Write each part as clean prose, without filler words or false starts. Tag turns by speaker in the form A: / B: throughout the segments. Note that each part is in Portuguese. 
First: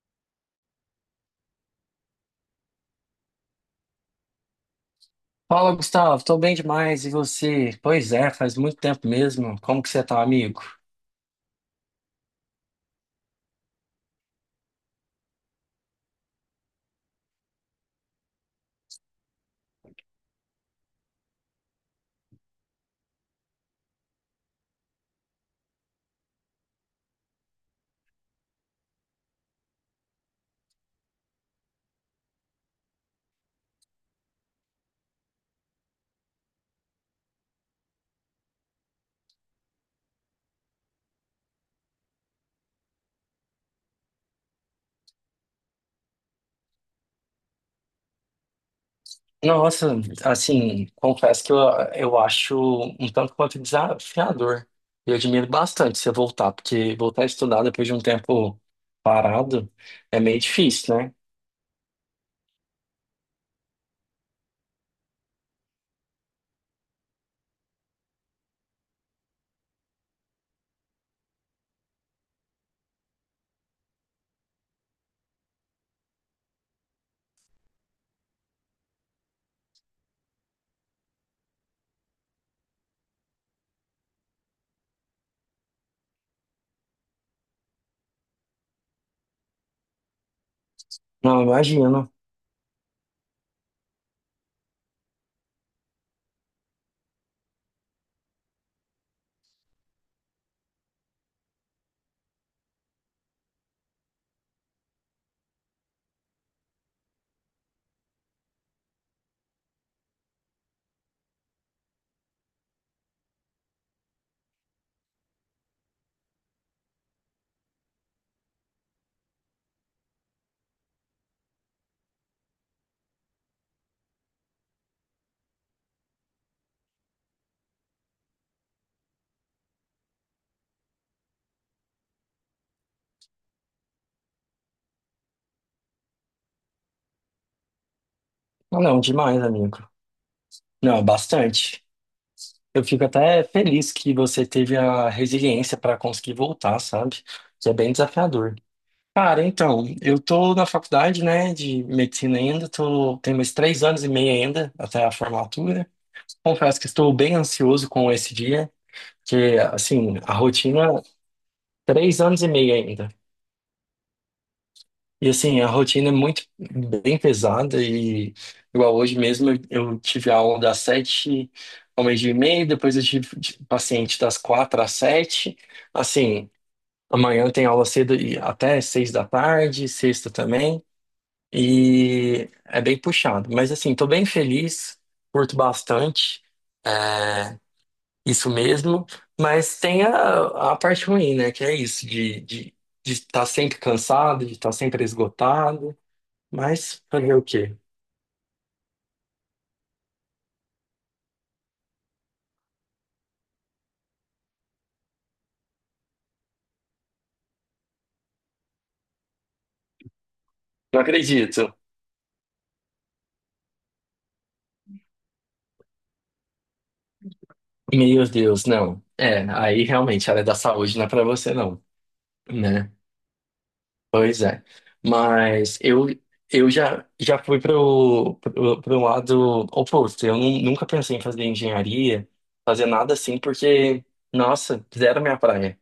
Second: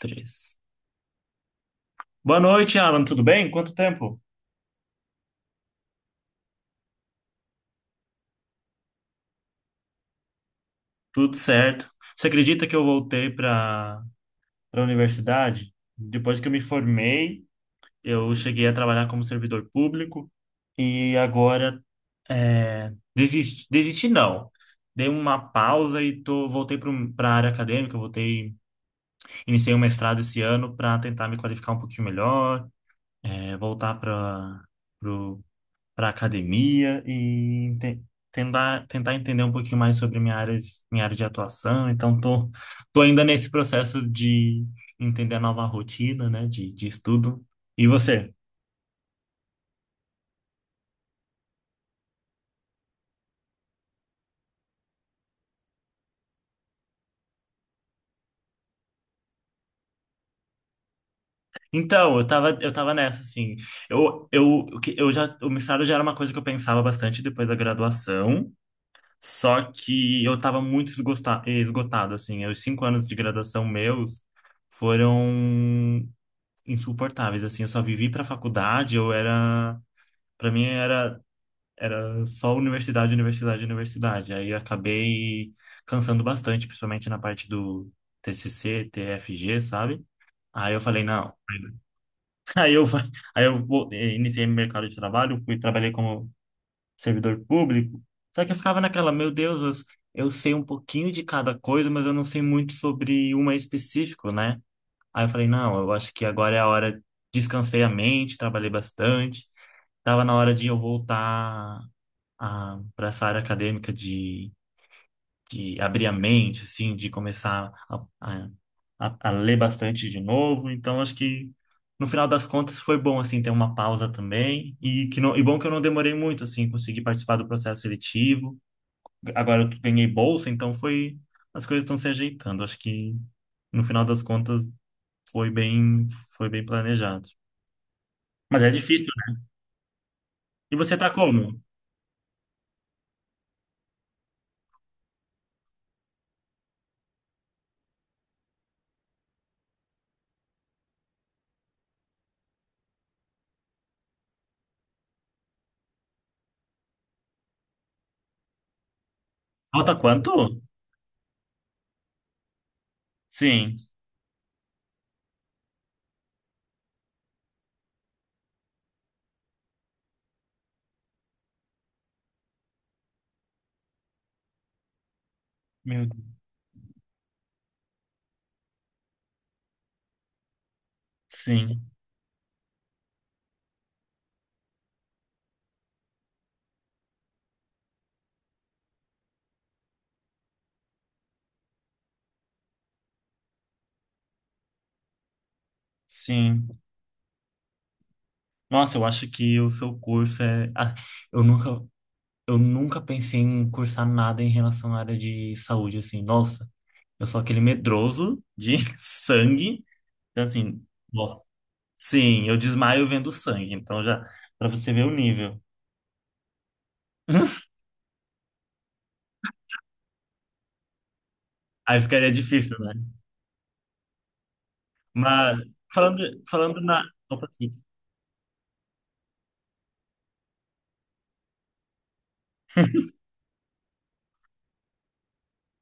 A: Três. Boa noite, Alan. Tudo bem? Quanto tempo?
B: Fala, Gustavo. Tô bem demais. E você? Pois é, faz muito tempo mesmo. Como que você tá, amigo?
A: Tudo certo. Você acredita que eu voltei para a universidade? Depois que eu me formei, eu cheguei a trabalhar como servidor público e agora desisti, desisti não. Dei uma pausa e tô, voltei para a área acadêmica. Voltei, iniciei um mestrado esse ano para tentar me qualificar um pouquinho melhor, voltar para para academia e ente- tentar entender um pouquinho mais sobre minha área, minha área de atuação. Então, tô ainda nesse processo de entender a nova rotina, né, de estudo. E você?
B: Nossa, assim, confesso que eu acho um tanto quanto desafiador. Eu admiro bastante você voltar, porque voltar a estudar depois de um tempo parado é meio difícil, né?
A: Então, eu tava nessa, assim. O mestrado já era uma coisa que eu pensava bastante depois da graduação. Só que eu tava muito esgotado, assim. Os cinco anos de graduação meus foram insuportáveis, assim, eu só vivi pra faculdade, eu era, pra mim era só universidade, universidade, universidade. Aí eu acabei cansando bastante, principalmente na parte do TCC, TFG, sabe? Aí eu falei, não.
B: Não, imagino.
A: Aí eu fa- iniciei meu mercado de trabalho, fui trabalhei como servidor público. Só que eu ficava naquela, meu Deus, eu sei um pouquinho de cada coisa, mas eu não sei muito sobre uma específica, né? Aí eu falei, não, eu acho que agora é a hora, descansei a mente, trabalhei bastante, tava na hora de eu voltar para essa área acadêmica de abrir a mente, assim, de começar a ler bastante de novo, então acho que no final das contas foi bom, assim, ter uma pausa também, e bom que eu não demorei muito, assim, consegui participar do processo seletivo, agora eu ganhei bolsa, então foi, as coisas estão se ajeitando, acho que no final das contas foi bem, foi bem planejado. Mas é
B: Não, não,
A: difícil, né?
B: demais, amigo.
A: E você
B: Não,
A: tá como?
B: bastante. Eu fico até feliz que você teve a resiliência para conseguir voltar, sabe? Que é bem desafiador. Cara, então, eu tô na faculdade, né, de medicina ainda, tenho mais 3 anos e meio ainda até a formatura. Confesso que estou bem ansioso com esse dia, que,
A: Falta
B: assim,
A: quanto?
B: a rotina, 3 anos e meio ainda.
A: Sim.
B: E, assim, a rotina é muito bem pesada e, igual hoje mesmo, eu tive aula das sete ao meio-dia e meio, depois eu tive paciente das quatro às sete.
A: Meu Deus.
B: Assim, amanhã tem aula cedo e até seis da tarde, sexta também.
A: Sim.
B: E é bem puxado. Mas assim, tô bem feliz, curto bastante, é, isso mesmo. Mas tem a parte ruim, né? Que é isso, de estar sempre cansado, de estar sempre esgotado.
A: Sim.
B: Mas fazer o quê?
A: Nossa, eu acho que o seu curso é. Ah, eu nunca, eu nunca pensei em cursar nada em relação à área de saúde, assim. Nossa, eu sou aquele medroso de sangue. Então, assim,
B: Não
A: nossa.
B: acredito.
A: Sim, eu desmaio vendo sangue. Então, já, pra você ver o nível.
B: Meu Deus, não. É, aí realmente a área da saúde não é pra você, não,
A: Aí ficaria difícil, né?
B: né? Pois é.
A: Mas,
B: Mas eu,
A: falando,
B: eu
A: falando na.
B: já
A: Opa,
B: fui para o lado oposto. Eu nunca pensei em fazer engenharia, fazer nada assim, porque, nossa, zero minha praia.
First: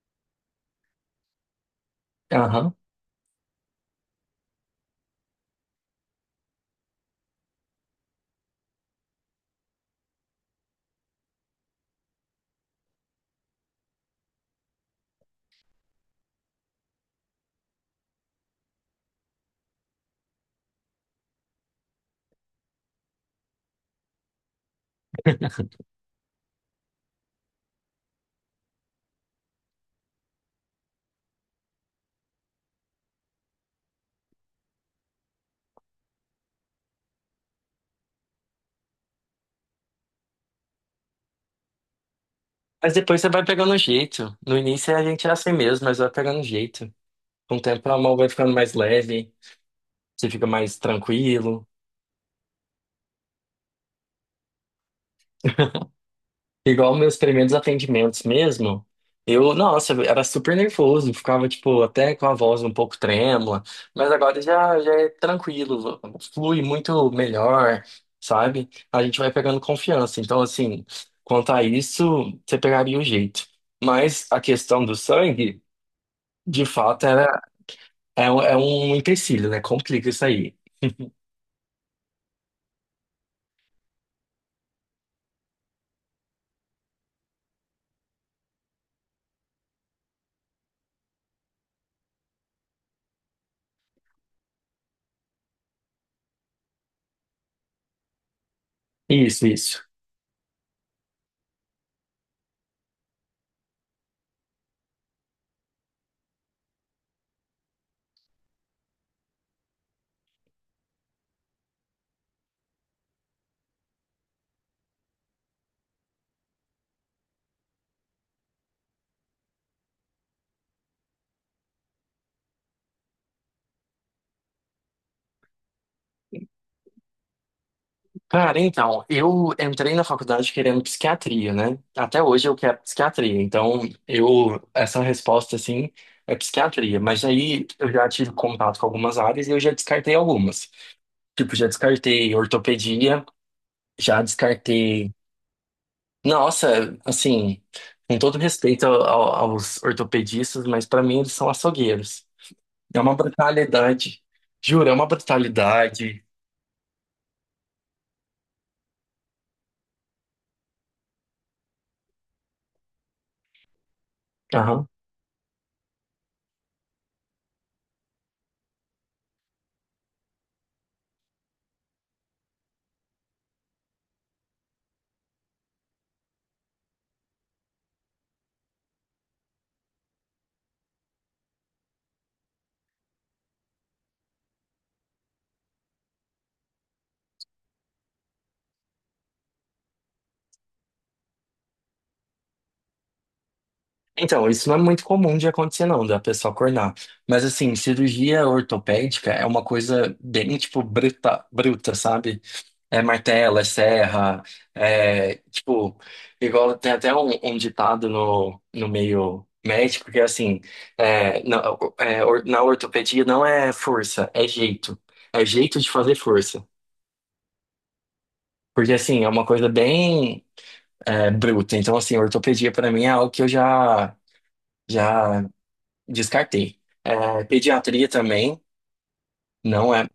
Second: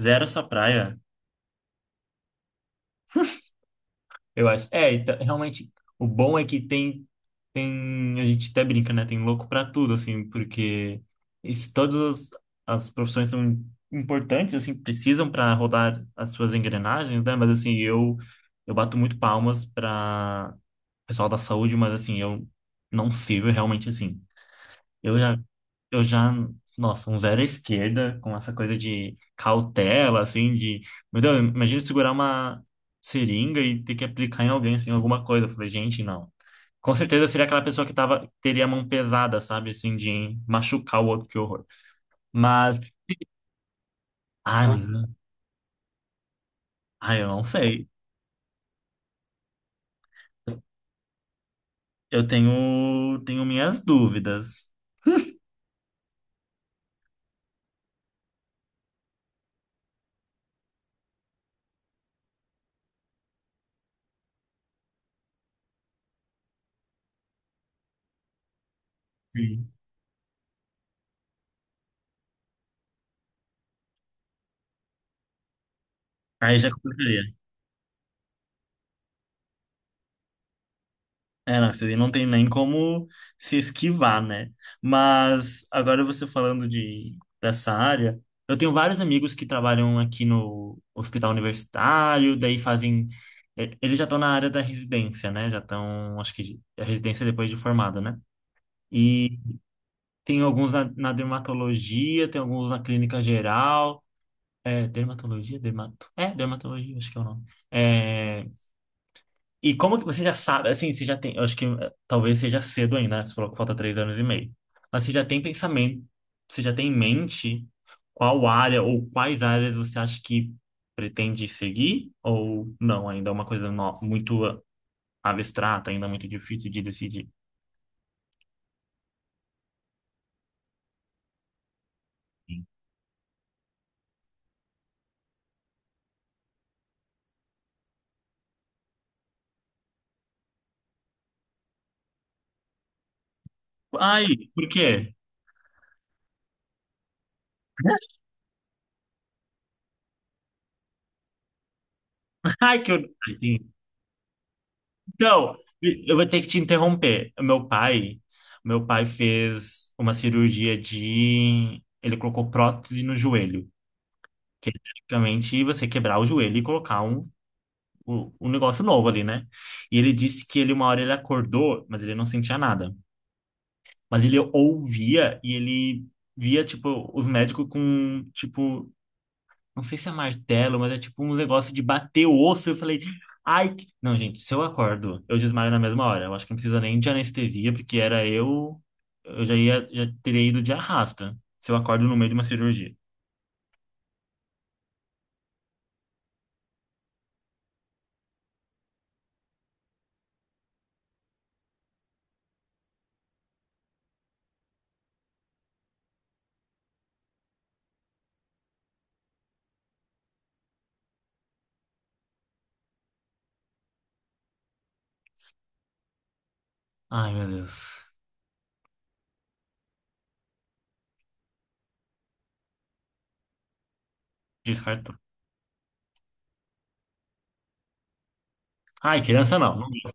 A: zero a sua praia,
B: Aham.
A: eu acho. É, então, realmente, o bom é que tem, a gente até brinca, né? Tem louco pra tudo, assim, porque isso, todas as profissões são importantes, assim, precisam para rodar as suas engrenagens, né? Mas, assim, eu bato muito palmas para pessoal da saúde, mas, assim, eu não sirvo realmente, assim. Eu já, eu já, nossa, um zero à esquerda, com essa coisa de cautela, assim, de, meu Deus, imagina segurar uma seringa e ter que aplicar em alguém, assim, alguma coisa. Eu falei, gente, não. Com certeza seria aquela pessoa que tava, teria a mão pesada, sabe, assim, de machucar o outro, que horror. Mas,
B: Mas depois você vai pegando o jeito. No
A: ai, mas,
B: início a gente é assim mesmo, mas vai pegando o jeito.
A: ai, eu não
B: Com o
A: sei.
B: tempo a mão vai ficando mais leve, você fica mais tranquilo.
A: Tenho minhas dúvidas.
B: Igual meus primeiros atendimentos mesmo, eu, nossa, eu era super nervoso, ficava, tipo, até com a voz um pouco trêmula, mas agora já é tranquilo, flui muito melhor, sabe? A gente vai pegando
A: Sim.
B: confiança. Então, assim, quanto a isso, você pegaria o jeito. Mas a questão do sangue,
A: Aí
B: de
A: já
B: fato,
A: complicaria.
B: era, é, é um empecilho, né? Complica isso aí.
A: É, não, isso aí não tem nem como se esquivar, né? Mas agora você falando de dessa área, eu tenho vários amigos que trabalham aqui no hospital universitário, daí fazem. Eles já estão na área da residência, né? Já estão, acho que a residência depois de formado, né? E
B: Isso, isso.
A: tem alguns na dermatologia, tem alguns na clínica geral. É, dermatologia? Dermatologia, acho que é o nome. É, e como que você já sabe, assim, você já tem, eu acho que talvez seja cedo ainda, né? Você falou que falta três anos e meio. Mas você já tem pensamento, você já tem em mente qual área ou quais áreas você acha que pretende seguir ou não? Ainda é uma coisa muito abstrata, ainda muito difícil de decidir.
B: Cara, então, eu entrei na faculdade querendo psiquiatria, né? Até hoje eu quero psiquiatria, então eu, essa resposta, assim, é psiquiatria. Mas aí eu já tive contato com algumas áreas e eu já descartei algumas. Tipo, já descartei ortopedia, já
A: Ai, por
B: descartei.
A: quê?
B: Nossa, assim, com todo respeito aos ortopedistas, mas pra mim eles são açougueiros.
A: Ai, que eu...
B: É uma brutalidade. Juro, é uma
A: Então, eu
B: brutalidade.
A: vou ter que te interromper. Meu pai fez uma cirurgia de... Ele colocou prótese no joelho. Que é praticamente você quebrar o joelho e colocar um negócio novo ali, né? E ele disse que ele uma hora ele acordou, mas ele não sentia nada. Mas ele ouvia e ele via, tipo, os médicos com, tipo, não sei se é martelo, mas é tipo um negócio de bater o osso. Eu falei, ai, não, gente, se eu acordo, eu desmaio na mesma hora. Eu acho que não precisa nem de anestesia, porque era eu já ia, já teria ido de arrasta. Se eu acordo no meio de uma cirurgia.
B: Então, isso não é muito comum de acontecer, não, da pessoa acordar. Mas, assim, cirurgia ortopédica é uma coisa bem, tipo, bruta, bruta, sabe? É martelo, é serra, é, tipo, igual tem até um ditado no meio médico que é assim, é, na, na ortopedia não é força, é jeito. É jeito de fazer força.
A: Ai, meu Deus.
B: Porque, assim, é uma coisa bem, bruta. Então, assim, ortopedia pra mim é algo que eu já...
A: Descartou.
B: Já descartei. É, pediatria também,
A: Ai, criança não.
B: não é.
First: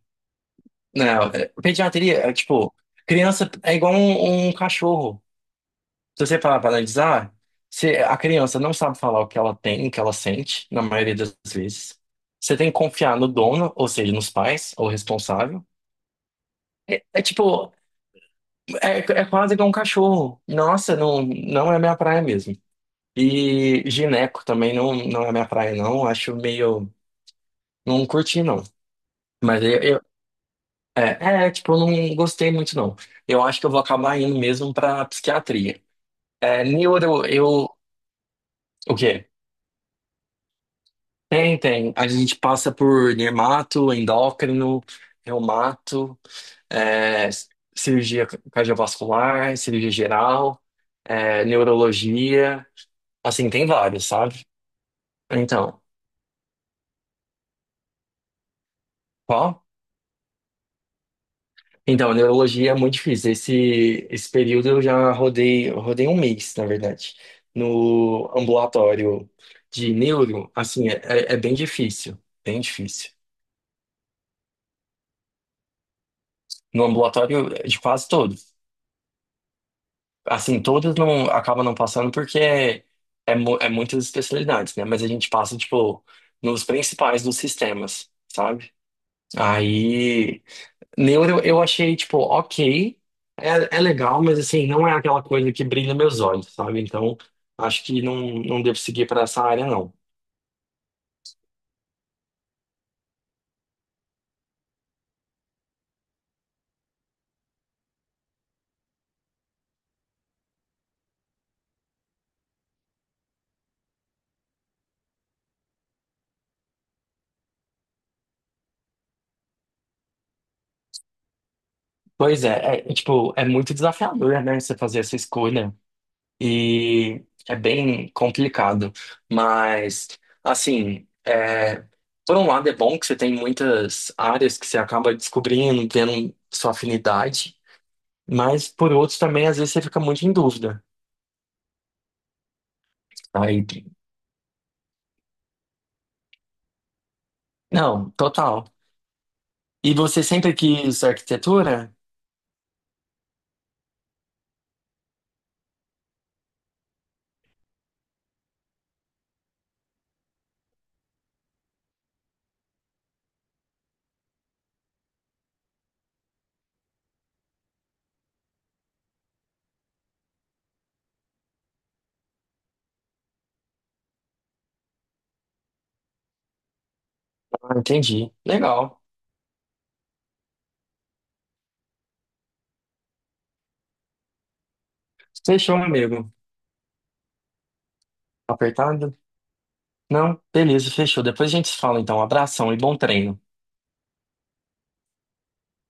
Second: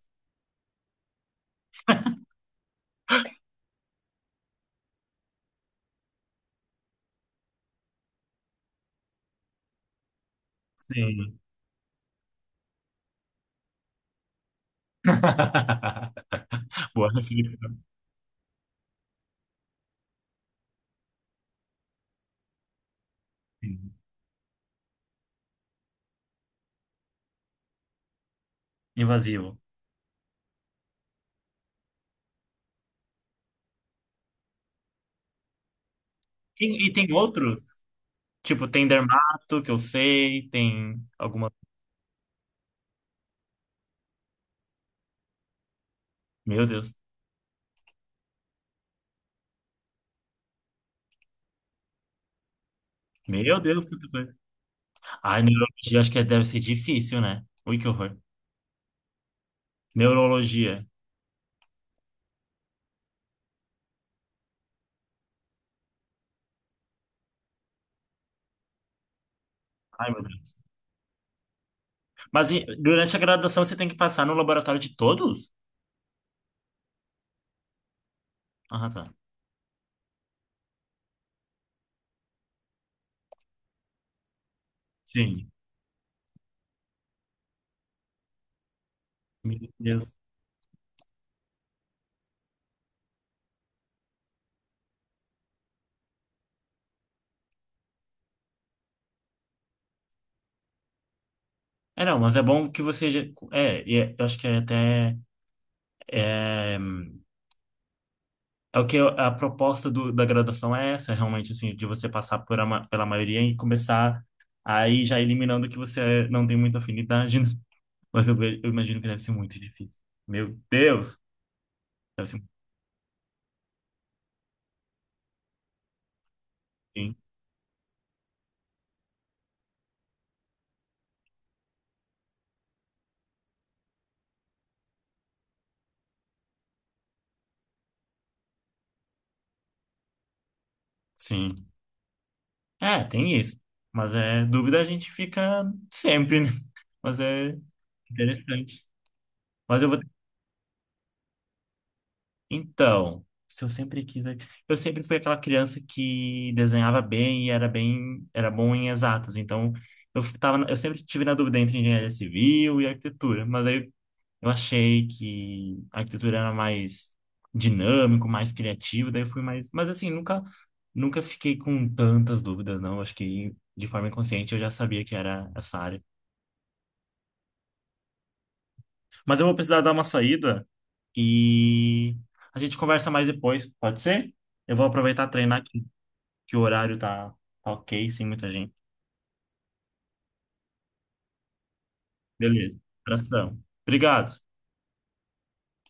B: Não, pediatria é tipo, criança é igual um cachorro. Se você parar para analisar, se a criança não sabe falar o que ela tem, o que ela sente, na maioria das
A: Sim.
B: vezes. Você tem que confiar no dono, ou seja, nos pais, ou responsável. É,
A: Boa
B: é tipo,
A: reflexão.
B: é quase igual um cachorro. Nossa, não, não é minha praia mesmo. E
A: Sim.
B: gineco também não, não é minha praia, não. Acho meio. Não curti, não.
A: Invasivo.
B: Mas É, tipo, eu não gostei muito, não. Eu acho que eu vou acabar indo mesmo pra psiquiatria. É,
A: E tem
B: neuro,
A: outros?
B: eu.
A: Tipo, tem
B: O quê?
A: dermato, que eu sei, tem alguma.
B: Tem, tem. A gente passa por dermato, endócrino, reumato,
A: Meu Deus.
B: é, cirurgia cardiovascular, cirurgia geral, neurologia. Assim,
A: Meu
B: tem
A: Deus,
B: vários,
A: quanta coisa.
B: sabe?
A: Ai,
B: Então,
A: neurologia, acho que deve ser difícil, né? Ui, que horror.
B: qual?
A: Neurologia.
B: Então, neurologia é muito difícil. Esse período eu rodei um mês, na verdade, no ambulatório de
A: Ai, meu
B: neuro,
A: Deus.
B: assim, bem difícil,
A: Mas
B: bem difícil.
A: durante a graduação você tem que passar no laboratório de todos?
B: No ambulatório de quase todos.
A: Ah, tá.
B: Assim, todos não acabam não passando porque muitas especialidades, né? Mas a gente
A: Sim.
B: passa, tipo, nos principais dos sistemas, sabe?
A: Meu Deus.
B: Aí. Neuro eu achei, tipo, ok, é legal, mas assim, não é aquela coisa que brilha meus olhos, sabe? Então, acho que não, não devo seguir para essa área, não.
A: É, não, mas é bom que você. É, eu acho que é até. é, É o que a proposta da graduação é essa, realmente, assim, de você passar por pela maioria e começar aí já eliminando que você não tem muita afinidade, né? Mas eu, eu imagino que deve ser muito difícil. Meu Deus! Deve ser
B: Pois
A: muito
B: é, tipo, é muito desafiador, né, você fazer essa escolha.
A: difícil.
B: E é bem complicado. Mas, assim, por um lado é bom que você tem muitas áreas que você acaba descobrindo, tendo sua afinidade, mas por outro também, às vezes, você fica muito em dúvida.
A: Sim. É, tem isso.
B: Aí,
A: Mas é dúvida a gente fica sempre, né? Mas é
B: não, total.
A: interessante. Mas eu
B: E
A: vou.
B: você sempre quis arquitetura?
A: Então, se eu sempre quis, é, eu sempre fui aquela criança que desenhava bem e era bem, era bom em exatas. Então, eu tava, eu sempre tive na dúvida entre engenharia civil e arquitetura, mas aí eu achei que a arquitetura era mais dinâmico, mais criativo, daí eu fui mais, mas assim, nunca fiquei com tantas dúvidas, não. Acho que de forma inconsciente eu já sabia que era essa área.
B: Ah, entendi. Legal.
A: Mas eu vou precisar dar uma saída e a gente conversa mais depois, pode ser? Eu vou aproveitar treinar
B: Fechou, amigo.
A: que o horário tá ok, sem muita gente.
B: Apertado? Não? Beleza, fechou. Depois a gente se fala, então. Um abração
A: Beleza.
B: e bom treino.
A: Abração. Obrigado.